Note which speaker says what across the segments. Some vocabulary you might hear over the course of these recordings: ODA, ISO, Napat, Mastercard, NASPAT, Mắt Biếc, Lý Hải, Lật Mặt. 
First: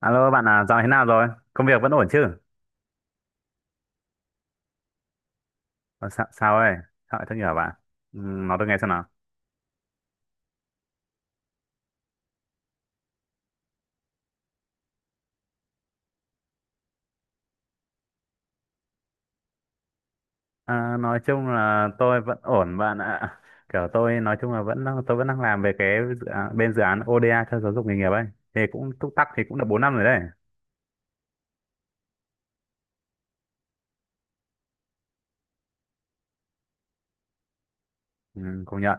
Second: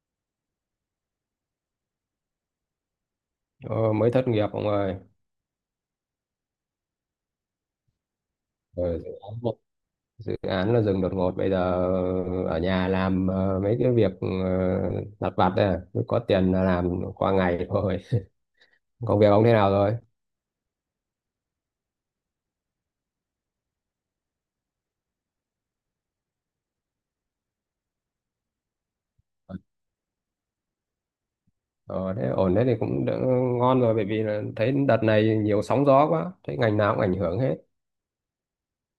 Speaker 1: Alo bạn à, dạo thế nào rồi? Công việc vẫn ổn chứ?
Speaker 2: Ờ, mới thất nghiệp ông ơi.
Speaker 1: Ờ, sao ấy? Sao lại thất nghiệp bạn? Ừ, nói tôi nghe xem
Speaker 2: Ờ,
Speaker 1: nào.
Speaker 2: dự án là dừng đột ngột bây giờ. Ở nhà làm mấy cái việc lặt vặt đây à. Mới có tiền là làm qua ngày thôi. Công việc ông thế nào rồi?
Speaker 1: À, nói chung là tôi vẫn ổn bạn ạ. Kiểu tôi nói chung là tôi vẫn đang làm về cái dự án, bên dự án ODA cho giáo dục nghề nghiệp ấy. Thì cũng túc tắc thì cũng được bốn năm rồi đấy.
Speaker 2: Ờ, Thế ổn thế thì cũng đỡ, ngon rồi, bởi vì là thấy đợt này nhiều sóng gió quá, thấy ngành nào cũng ảnh hưởng hết.
Speaker 1: Ừ, công nhận.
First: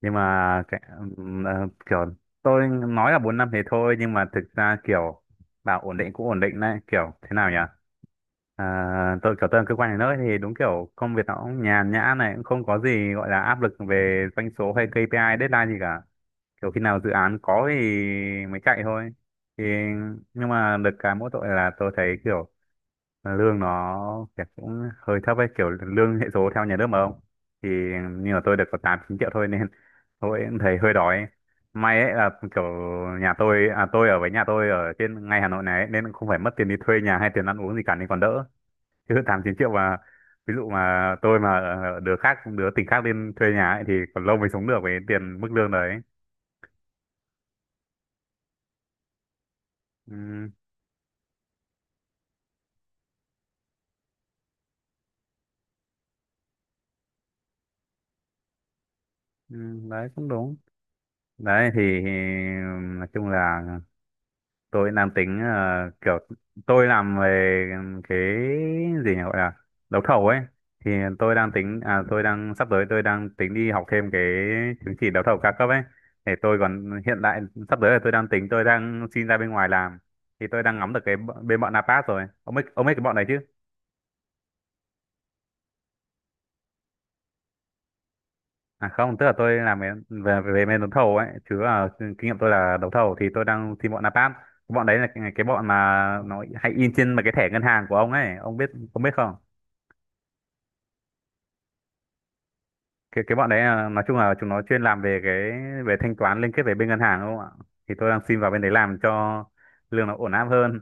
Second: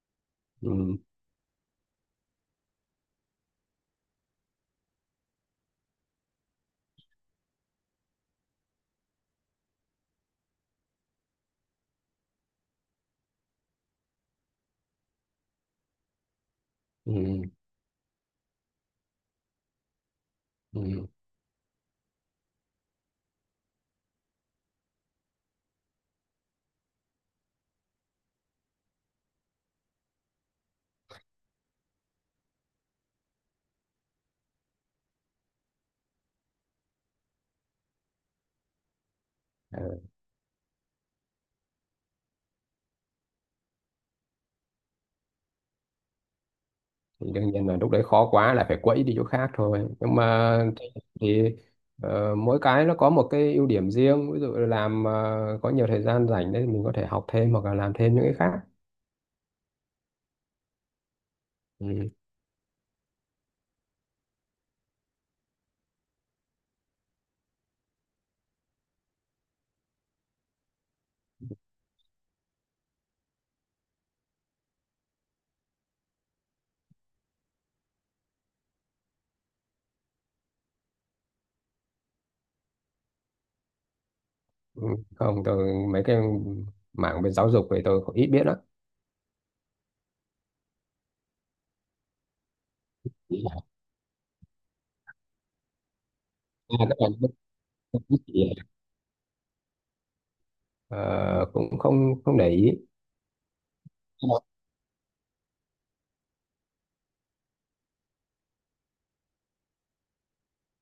Speaker 1: Nhưng mà cái,
Speaker 2: Ừ,
Speaker 1: kiểu tôi nói là 4 năm thì thôi, nhưng mà thực ra kiểu bảo ổn định cũng ổn định đấy, kiểu thế nào nhỉ? À, tôi kiểu tôi làm cơ quan nhà nước thì đúng kiểu công việc nó cũng nhàn nhã, này cũng không có gì gọi là áp lực về doanh số hay KPI deadline gì cả, kiểu khi nào dự án
Speaker 2: ừ,
Speaker 1: có thì mới chạy thôi. Thì nhưng mà được
Speaker 2: ừ.
Speaker 1: cái mỗi tội là tôi thấy kiểu lương nó kiểu cũng hơi thấp ấy, kiểu lương hệ số theo nhà nước mà không, thì như là tôi được có tám chín triệu thôi nên tôi cũng thấy hơi đói. May ấy là kiểu nhà tôi, à tôi ở với nhà tôi ở trên ngay Hà Nội này ấy, nên không phải mất tiền đi thuê nhà hay tiền ăn uống gì cả nên còn đỡ, chứ tám chín triệu mà ví dụ mà tôi mà đứa khác đứa tỉnh khác lên thuê nhà ấy, thì còn lâu mới sống được với tiền mức lương đấy.
Speaker 2: Thì đương nhiên là lúc đấy khó quá là phải quẫy đi chỗ khác thôi, nhưng
Speaker 1: Ừ,
Speaker 2: mà thì mỗi cái nó có một cái ưu điểm riêng, ví dụ là làm có nhiều thời gian rảnh đấy, thì mình có thể học thêm hoặc là làm thêm những cái khác.
Speaker 1: ừ, đấy cũng đúng đấy. Thì
Speaker 2: Ừ.
Speaker 1: nói chung là tôi nam tính kiểu tôi làm về cái gì nhỉ, gọi là đấu thầu ấy, thì tôi đang tính, à tôi đang sắp tới tôi đang tính đi học thêm cái chứng chỉ đấu thầu cao cấp ấy để tôi còn hiện tại sắp tới là tôi đang tính tôi đang xin ra bên ngoài làm. Thì tôi đang ngắm được cái bên bọn Napat rồi, ông biết cái bọn này chứ?
Speaker 2: Ừ. Không, tôi mấy cái mảng về giáo dục thì tôi cũng ít biết lắm.
Speaker 1: À không, tức là tôi làm về về, về bên đấu thầu ấy, chứ là kinh nghiệm tôi là đấu thầu, thì tôi đang xin bọn Napat. Bọn đấy là cái bọn mà nó hay
Speaker 2: À,
Speaker 1: in
Speaker 2: các bạn
Speaker 1: trên mà cái thẻ ngân hàng của ông
Speaker 2: biết
Speaker 1: ấy,
Speaker 2: gì
Speaker 1: ông
Speaker 2: à?
Speaker 1: biết ông biết không?
Speaker 2: Ờ, cũng không không để ý.
Speaker 1: Cái bọn đấy là, nói chung là chúng nó chuyên làm về về thanh toán liên kết về bên ngân hàng đúng không ạ? Thì tôi đang xin vào bên đấy làm cho lương nó ổn áp hơn.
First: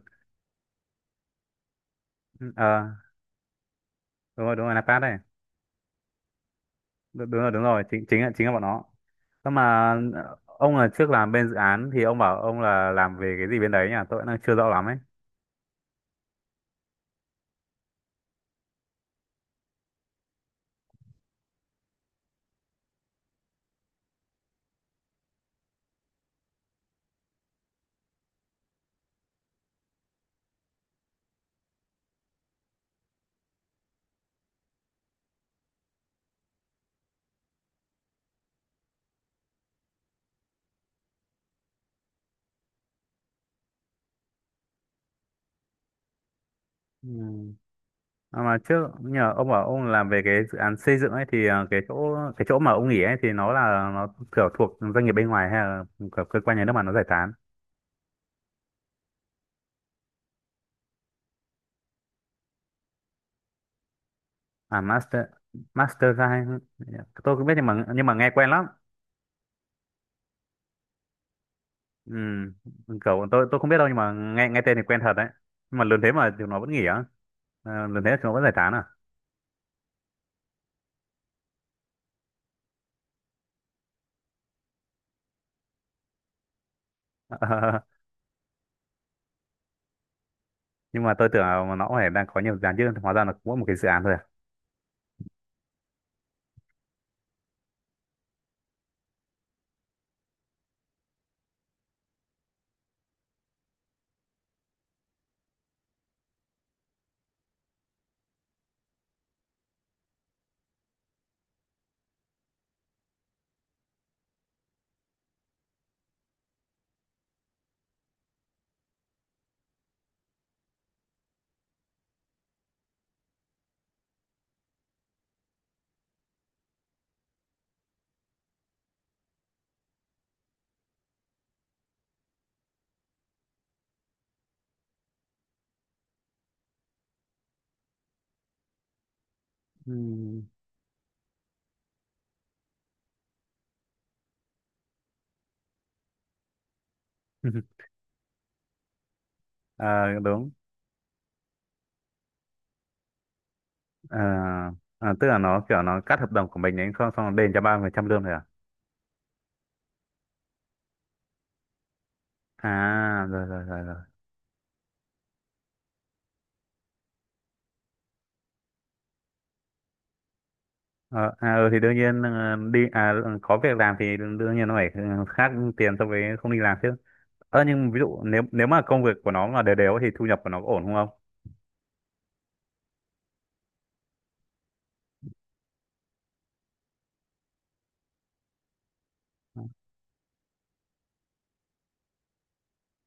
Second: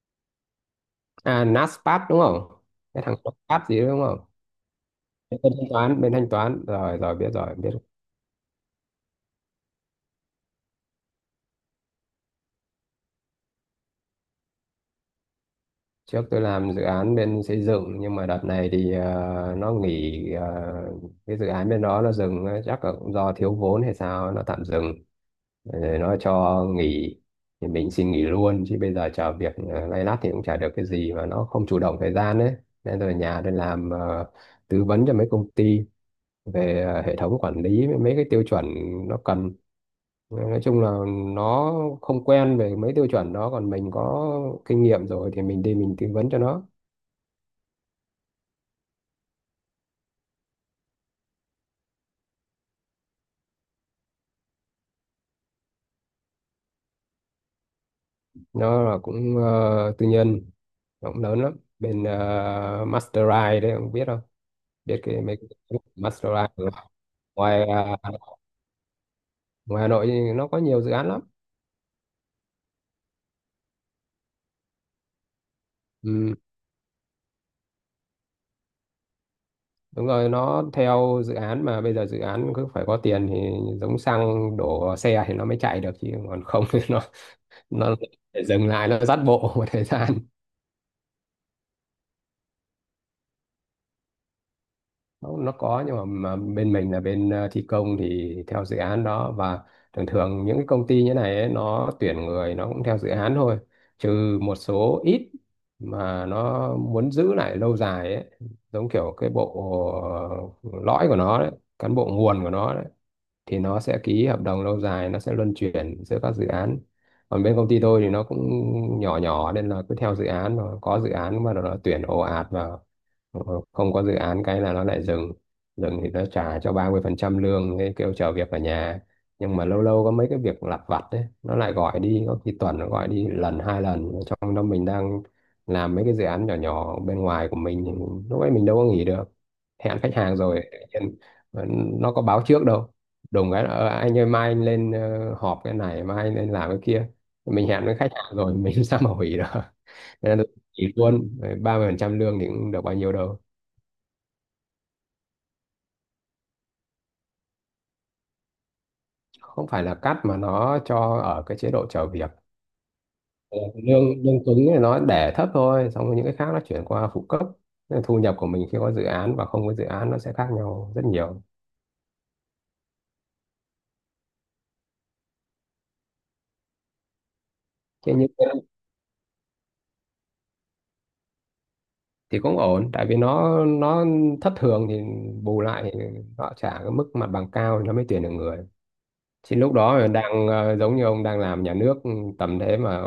Speaker 2: À, NASPAT đúng không?
Speaker 1: Ờ,
Speaker 2: Cái thằng NASPAT gì đó đúng không?
Speaker 1: đúng rồi, đúng rồi, Napat đây.
Speaker 2: Bên thanh toán rồi, rồi biết,
Speaker 1: Đúng, đúng rồi,
Speaker 2: rồi
Speaker 1: đúng
Speaker 2: biết.
Speaker 1: rồi, chính chính là bọn nó. Nhưng mà ông là trước làm bên dự án thì ông bảo ông là làm về cái gì bên đấy nhỉ, tôi vẫn đang chưa rõ lắm ấy.
Speaker 2: Trước tôi làm dự án bên xây dựng, nhưng mà đợt này thì nó nghỉ, cái dự án bên đó nó dừng ấy, chắc là cũng do thiếu vốn hay sao nó tạm dừng. Rồi nó cho nghỉ, thì mình xin nghỉ luôn, chứ bây giờ chờ việc lay lắt thì cũng chả được cái gì mà nó không chủ động thời gian đấy. Nên rồi nhà tôi làm tư vấn cho mấy công ty về hệ thống quản lý với mấy cái tiêu chuẩn nó cần. Nói chung là nó không quen về mấy tiêu chuẩn đó, còn mình có kinh nghiệm rồi thì mình đi mình tư vấn cho nó.
Speaker 1: Ừ. À mà trước nhờ ông bảo ông làm về cái dự án xây dựng ấy thì cái chỗ mà ông nghỉ ấy, thì nó là nó kiểu thuộc doanh nghiệp bên ngoài hay là kiểu cơ quan nhà nước mà nó giải tán?
Speaker 2: Nó là cũng tư nhân, nó cũng lớn lắm, bên Mastercard đấy, không biết không?
Speaker 1: À
Speaker 2: Biết cái
Speaker 1: master
Speaker 2: mấy cái
Speaker 1: master guy,
Speaker 2: Mastercard không?
Speaker 1: tôi cũng biết nhưng
Speaker 2: ngoài
Speaker 1: mà
Speaker 2: ờ,
Speaker 1: nhưng mà nghe quen lắm.
Speaker 2: ngoài Hà Nội thì nó có nhiều dự án lắm.
Speaker 1: Ừ, kiểu tôi không biết đâu, nhưng mà nghe nghe tên thì quen thật đấy. Nhưng mà lần thế
Speaker 2: Ừ,
Speaker 1: mà chúng nó vẫn nghỉ á? À, lần thế chúng nó vẫn giải tán à?
Speaker 2: đúng rồi, nó theo dự án mà bây giờ dự án cứ phải có tiền thì giống xăng đổ vào xe thì nó mới chạy được, chứ còn không thì nó nó để dừng lại, nó dắt bộ một thời gian.
Speaker 1: Ờ, nhưng mà tôi tưởng là nó cũng phải đang có nhiều dự án chứ, hóa ra là cũng có một cái dự án thôi à?
Speaker 2: Nó có, nhưng mà bên mình là bên thi công thì theo dự án đó. Và thường thường những cái công ty như này ấy, nó tuyển người nó cũng theo dự án thôi, trừ một số ít mà nó muốn giữ lại lâu dài ấy, giống kiểu cái bộ ờ, lõi của nó đấy, cán bộ nguồn của nó đấy, thì nó sẽ ký hợp đồng lâu dài, nó sẽ luân chuyển giữa các dự án. Còn bên công ty tôi thì nó cũng nhỏ nhỏ, nên là cứ theo dự án, mà có dự án mà nó tuyển ồ ạt vào, không có dự án cái là nó lại dừng. Dừng thì nó trả cho 30% lương, thế kêu chờ việc ở nhà. Nhưng mà lâu lâu có mấy cái việc lặt vặt đấy nó lại gọi đi, có khi tuần nó gọi đi lần, hai lần, trong đó mình đang làm mấy cái dự án nhỏ nhỏ bên ngoài của mình, thì lúc ấy mình đâu có nghỉ được,
Speaker 1: Ừ.
Speaker 2: hẹn khách hàng rồi tự nhiên nó có báo trước đâu. Đùng cái là, "Ờ, anh ơi mai anh lên họp cái này, mai anh lên làm cái kia." Mình hẹn với khách hàng rồi mình sao mà hủy được.
Speaker 1: Ờ,
Speaker 2: Nên là
Speaker 1: đúng.
Speaker 2: chỉ luôn 30% lương thì cũng được bao nhiêu đâu.
Speaker 1: Ờ, tức là nó kiểu nó cắt hợp đồng của mình ấy không, xong nó đền cho 3% lương thôi à?
Speaker 2: Không phải là cắt, mà nó cho ở cái chế độ chờ việc.
Speaker 1: À, rồi
Speaker 2: Ờ,
Speaker 1: rồi rồi rồi.
Speaker 2: lương lương cứng thì nó để thấp thôi, xong rồi những cái khác nó chuyển qua phụ cấp. Nên thu nhập của mình khi có dự án và không có dự án nó sẽ khác nhau rất
Speaker 1: Ờ,
Speaker 2: nhiều.
Speaker 1: à, ừ, thì đương nhiên đi, à ừ, có việc làm thì đương nhiên nó phải khác tiền so với không đi làm chứ. Ờ, nhưng ví
Speaker 2: Thế
Speaker 1: dụ
Speaker 2: nhưng
Speaker 1: nếu nếu mà công việc của nó mà đều đều thì thu nhập của nó có ổn không ông?
Speaker 2: thì cũng ổn, tại vì nó thất thường thì bù lại thì họ trả cái mức mặt bằng cao thì nó mới tuyển được người. Thì lúc đó đang giống như ông đang làm nhà nước, tầm thế mà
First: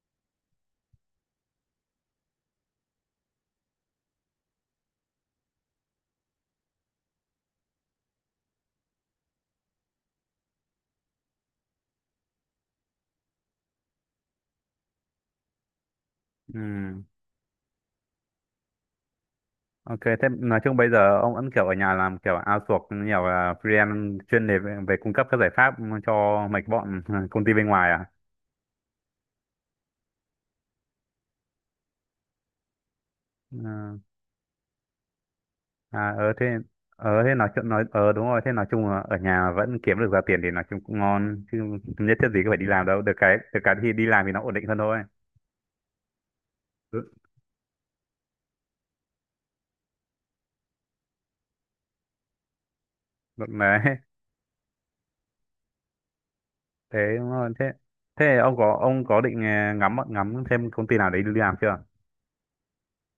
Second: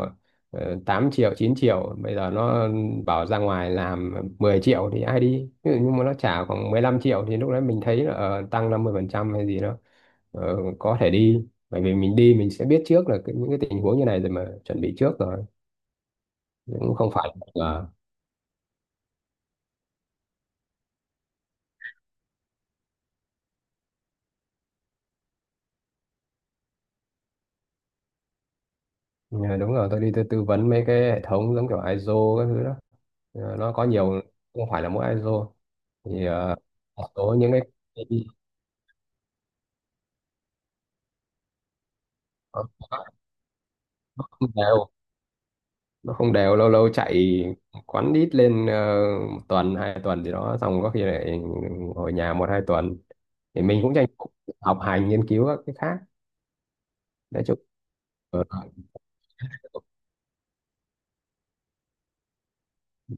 Speaker 2: 8 triệu, 9 triệu, bây giờ nó bảo ra ngoài làm 10 triệu thì ai đi. Ví dụ nhưng mà nó trả khoảng 15 triệu thì lúc đấy mình thấy là tăng 50% hay gì đó, có thể đi. Bởi vì mình đi mình sẽ biết trước là cái, những cái tình huống như này rồi mà chuẩn bị trước rồi.
Speaker 1: Ừ.
Speaker 2: Cũng không phải là.
Speaker 1: Ok, thế nói chung bây giờ ông vẫn kiểu ở nhà làm kiểu outsource nhiều là freelance chuyên đề về cung cấp các giải pháp cho mấy cái bọn công ty bên ngoài à?
Speaker 2: Ờ, ừ, đúng rồi, tôi đi tôi tư vấn mấy cái hệ thống giống kiểu ISO các thứ đó. Ờ,
Speaker 1: Ừ.
Speaker 2: nó có nhiều, không phải là mỗi ISO.
Speaker 1: À,
Speaker 2: Thì
Speaker 1: ờ thế,
Speaker 2: một
Speaker 1: ờ
Speaker 2: số
Speaker 1: thế nói
Speaker 2: những cái
Speaker 1: chuyện nói, ờ đúng rồi, thế nói chung là ở nhà vẫn kiếm được ra tiền thì nói chung cũng ngon chứ, nhất thiết gì cứ phải đi làm đâu, được cái thì đi làm thì nó
Speaker 2: không
Speaker 1: ổn định hơn
Speaker 2: đều,
Speaker 1: thôi.
Speaker 2: nó không đều, lâu lâu
Speaker 1: Ừ.
Speaker 2: chạy quán ít lên một tuần hai tuần gì đó, xong có khi lại ngồi nhà một hai tuần.
Speaker 1: Được
Speaker 2: Thì
Speaker 1: này.
Speaker 2: mình cũng tranh thủ học hành nghiên cứu các cái khác,
Speaker 1: Thế đúng
Speaker 2: nói
Speaker 1: rồi,
Speaker 2: chung,
Speaker 1: thế thế
Speaker 2: ờ,
Speaker 1: ông có định à, ngắm ngắm xem công ty nào đấy đi làm chưa?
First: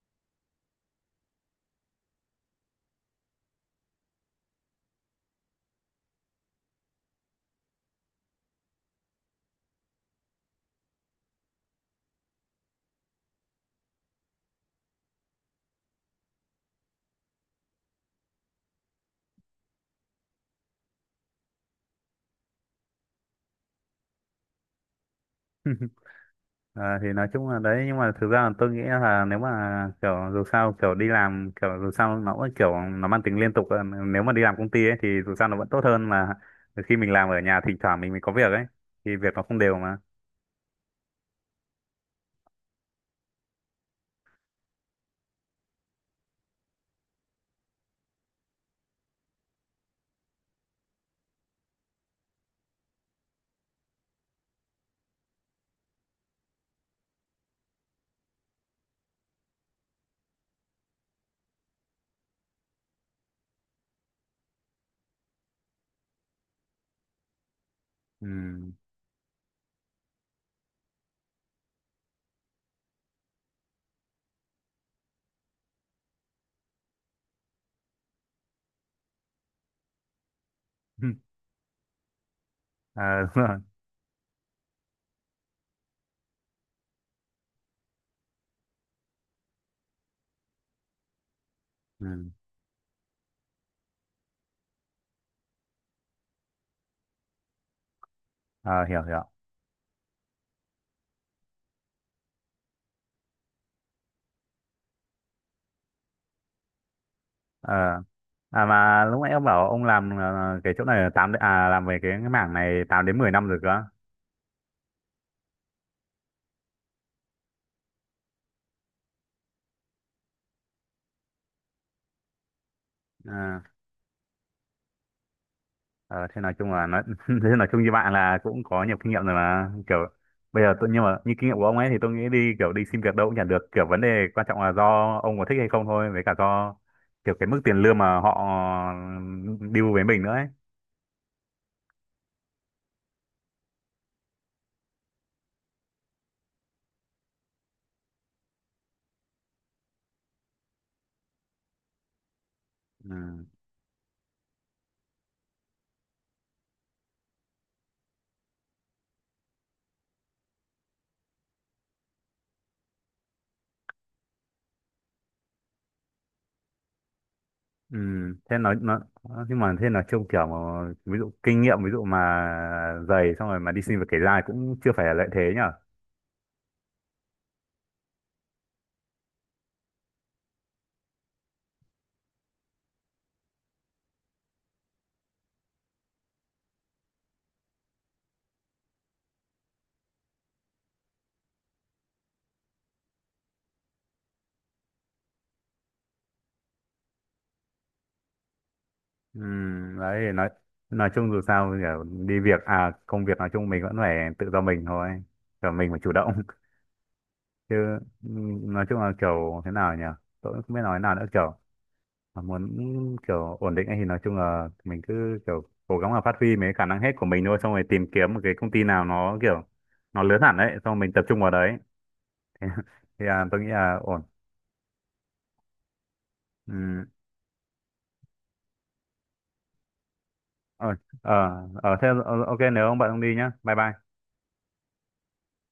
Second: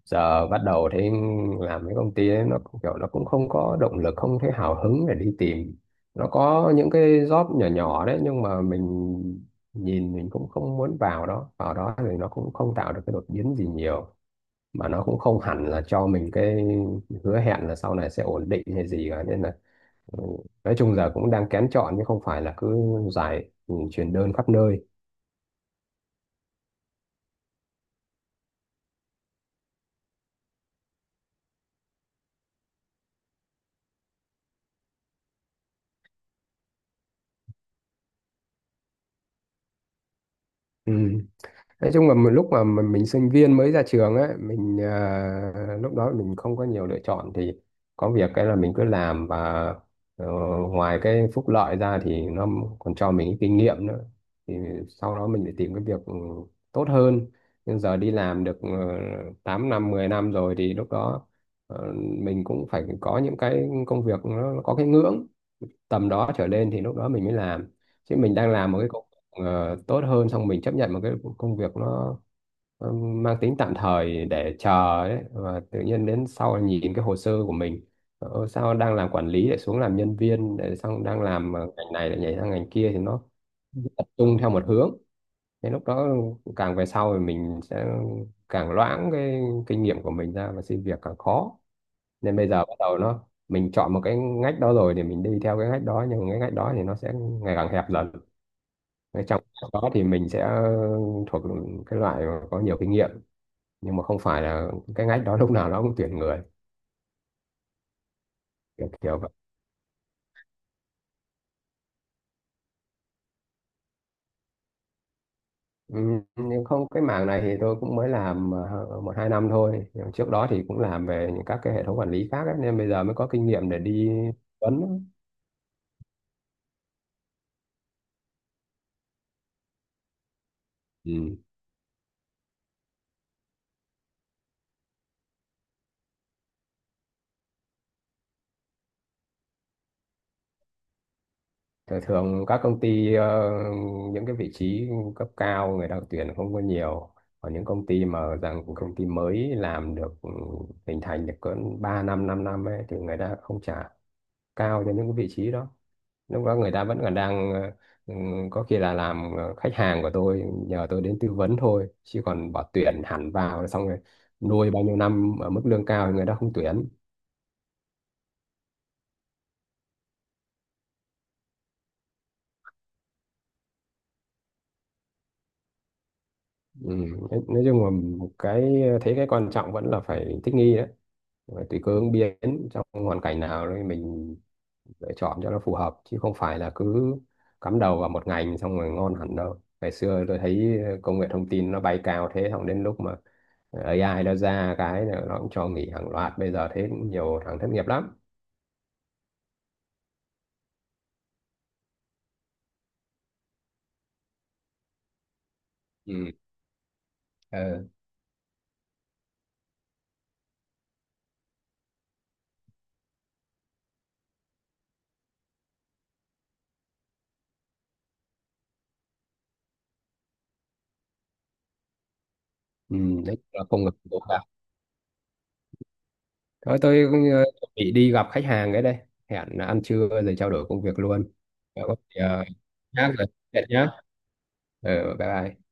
Speaker 2: giờ bắt đầu thấy làm cái công ty ấy, nó cũng kiểu, nó cũng không có động lực, không thấy hào hứng để đi tìm. Nó có những cái job nhỏ nhỏ đấy nhưng mà mình nhìn mình cũng không muốn vào đó. Vào đó thì nó cũng không tạo được cái đột biến gì nhiều, mà nó cũng không hẳn là cho mình cái hứa hẹn là sau này sẽ ổn định hay gì cả, nên là ừ, nói chung giờ cũng đang kén chọn chứ không phải là cứ chuyển đơn khắp nơi.
Speaker 1: À, thì nói chung là đấy, nhưng mà thực ra là tôi nghĩ là nếu mà kiểu dù sao kiểu đi làm kiểu dù sao nó cũng kiểu nó mang tính liên tục à, nếu mà đi làm công ty ấy thì dù sao nó vẫn tốt hơn là khi mình làm ở nhà thỉnh thoảng mình mới có việc ấy, thì việc nó không đều mà.
Speaker 2: Ừ. Nói chung là một lúc mà mình sinh viên mới ra trường ấy, mình lúc đó mình không có nhiều lựa chọn thì có việc cái là mình cứ làm. Và ờ, ngoài cái phúc lợi ra thì nó còn cho mình cái kinh nghiệm nữa. Thì sau đó mình phải tìm cái việc tốt hơn. Nhưng giờ đi làm được 8 năm, 10 năm rồi thì lúc đó ờ, mình cũng phải có những cái công việc nó có cái ngưỡng tầm đó trở lên thì lúc đó mình mới làm. Chứ
Speaker 1: Ừ.
Speaker 2: mình đang làm một cái công việc tốt hơn xong mình chấp nhận một cái công việc nó mang tính tạm thời để chờ ấy, và tự nhiên đến sau nhìn cái hồ sơ của mình, sao đang làm quản lý lại xuống làm nhân viên, để xong đang làm ngành này lại nhảy sang ngành kia thì
Speaker 1: À,
Speaker 2: nó
Speaker 1: đúng rồi.
Speaker 2: tập trung theo một hướng. Thế lúc đó càng về sau thì mình sẽ càng loãng cái kinh nghiệm của mình ra và xin việc càng khó.
Speaker 1: Ừ.
Speaker 2: Nên bây giờ bắt đầu nó mình chọn một cái ngách đó rồi thì mình đi theo cái ngách đó, nhưng cái ngách đó thì nó sẽ ngày càng hẹp dần.
Speaker 1: À, hiểu hiểu.
Speaker 2: Cái trong đó thì mình sẽ thuộc cái loại mà có nhiều kinh nghiệm, nhưng mà không phải là cái ngách đó lúc nào nó cũng tuyển người.
Speaker 1: Ờ, à
Speaker 2: Kiểu
Speaker 1: mà
Speaker 2: kiểu
Speaker 1: lúc
Speaker 2: vậy.
Speaker 1: nãy ông bảo ông làm cái chỗ này là tám, à làm về cái mảng này 8 đến 10 năm rồi cơ à?
Speaker 2: Ừ, nhưng không, cái mảng này thì tôi cũng mới làm một hai năm thôi. Nhưng trước đó thì cũng làm về những các cái hệ thống quản lý khác ấy, nên bây giờ mới có
Speaker 1: Ờ,
Speaker 2: kinh nghiệm để đi vấn.
Speaker 1: ờ, thế nói chung là nói thế nói chung như bạn là cũng có nhiều kinh nghiệm rồi mà kiểu bây giờ tôi, nhưng mà như kinh nghiệm của ông ấy thì tôi nghĩ đi kiểu đi xin việc đâu cũng chả được, kiểu vấn đề quan trọng là do ông có thích hay không thôi, với cả do kiểu cái mức tiền lương mà họ ừ, deal với mình nữa ấy.
Speaker 2: Thường các công ty, những cái vị trí cấp cao người ta tuyển không có nhiều. Còn những công ty mà rằng công ty mới làm được, hình thành được cỡ 3 năm 5 năm ấy, thì người ta
Speaker 1: Ừ.
Speaker 2: không trả cao cho những cái vị trí đó. Lúc đó người ta vẫn còn đang ừ, có khi là làm, khách hàng của tôi nhờ tôi đến tư vấn thôi, chứ còn bỏ tuyển hẳn vào xong rồi nuôi bao nhiêu năm ở mức lương cao thì người ta không tuyển.
Speaker 1: Ừ, thế nói nó, nhưng mà thế là trông kiểu mà, ví dụ kinh nghiệm ví dụ mà dày xong rồi mà đi xin việc kể ra cũng chưa phải là lợi thế nhở?
Speaker 2: Ừ. nói chung là cái thấy cái quan trọng vẫn là phải thích nghi đấy. Và tùy cơ ứng biến trong hoàn cảnh nào đấy mình lựa chọn cho nó phù hợp, chứ không phải là cứ cắm đầu vào một ngành xong rồi ngon hẳn đâu. Ngày xưa tôi thấy công nghệ thông tin nó bay cao thế, xong đến lúc mà AI nó ra cái là nó cũng cho nghỉ hàng loạt, bây giờ thế cũng nhiều thằng thất nghiệp lắm.
Speaker 1: Ừ, đấy nói chung dù sao kiểu đi việc à công việc nói chung mình vẫn phải tự do mình thôi, kiểu mình phải chủ
Speaker 2: Ừ.
Speaker 1: động. Chứ
Speaker 2: Ờ.
Speaker 1: ừ, nói chung là kiểu thế nào nhỉ, tôi cũng không biết nói nào nữa, kiểu mà muốn kiểu ổn định ấy thì nói chung là mình cứ kiểu cố gắng là phát huy mấy khả năng hết của mình thôi, xong rồi tìm kiếm một cái công ty nào nó kiểu nó lớn hẳn đấy, xong rồi mình tập trung vào đấy.
Speaker 2: Ừ.
Speaker 1: Thì
Speaker 2: Đấy
Speaker 1: à, tôi
Speaker 2: là
Speaker 1: nghĩ
Speaker 2: công nghiệp
Speaker 1: là
Speaker 2: của
Speaker 1: ổn.
Speaker 2: cả. Thôi
Speaker 1: Ừ.
Speaker 2: tôi cũng, chuẩn bị đi gặp khách hàng cái đây, hẹn ăn trưa rồi trao đổi công
Speaker 1: Ờ.
Speaker 2: việc luôn.
Speaker 1: Ờ.
Speaker 2: Ờ, có
Speaker 1: Ờ thế
Speaker 2: gì,
Speaker 1: ok, nếu ông bận
Speaker 2: nhá
Speaker 1: ông
Speaker 2: rồi,
Speaker 1: đi nhá,
Speaker 2: hẹn
Speaker 1: bye
Speaker 2: nhá.
Speaker 1: bye.
Speaker 2: Ừ, bye bye.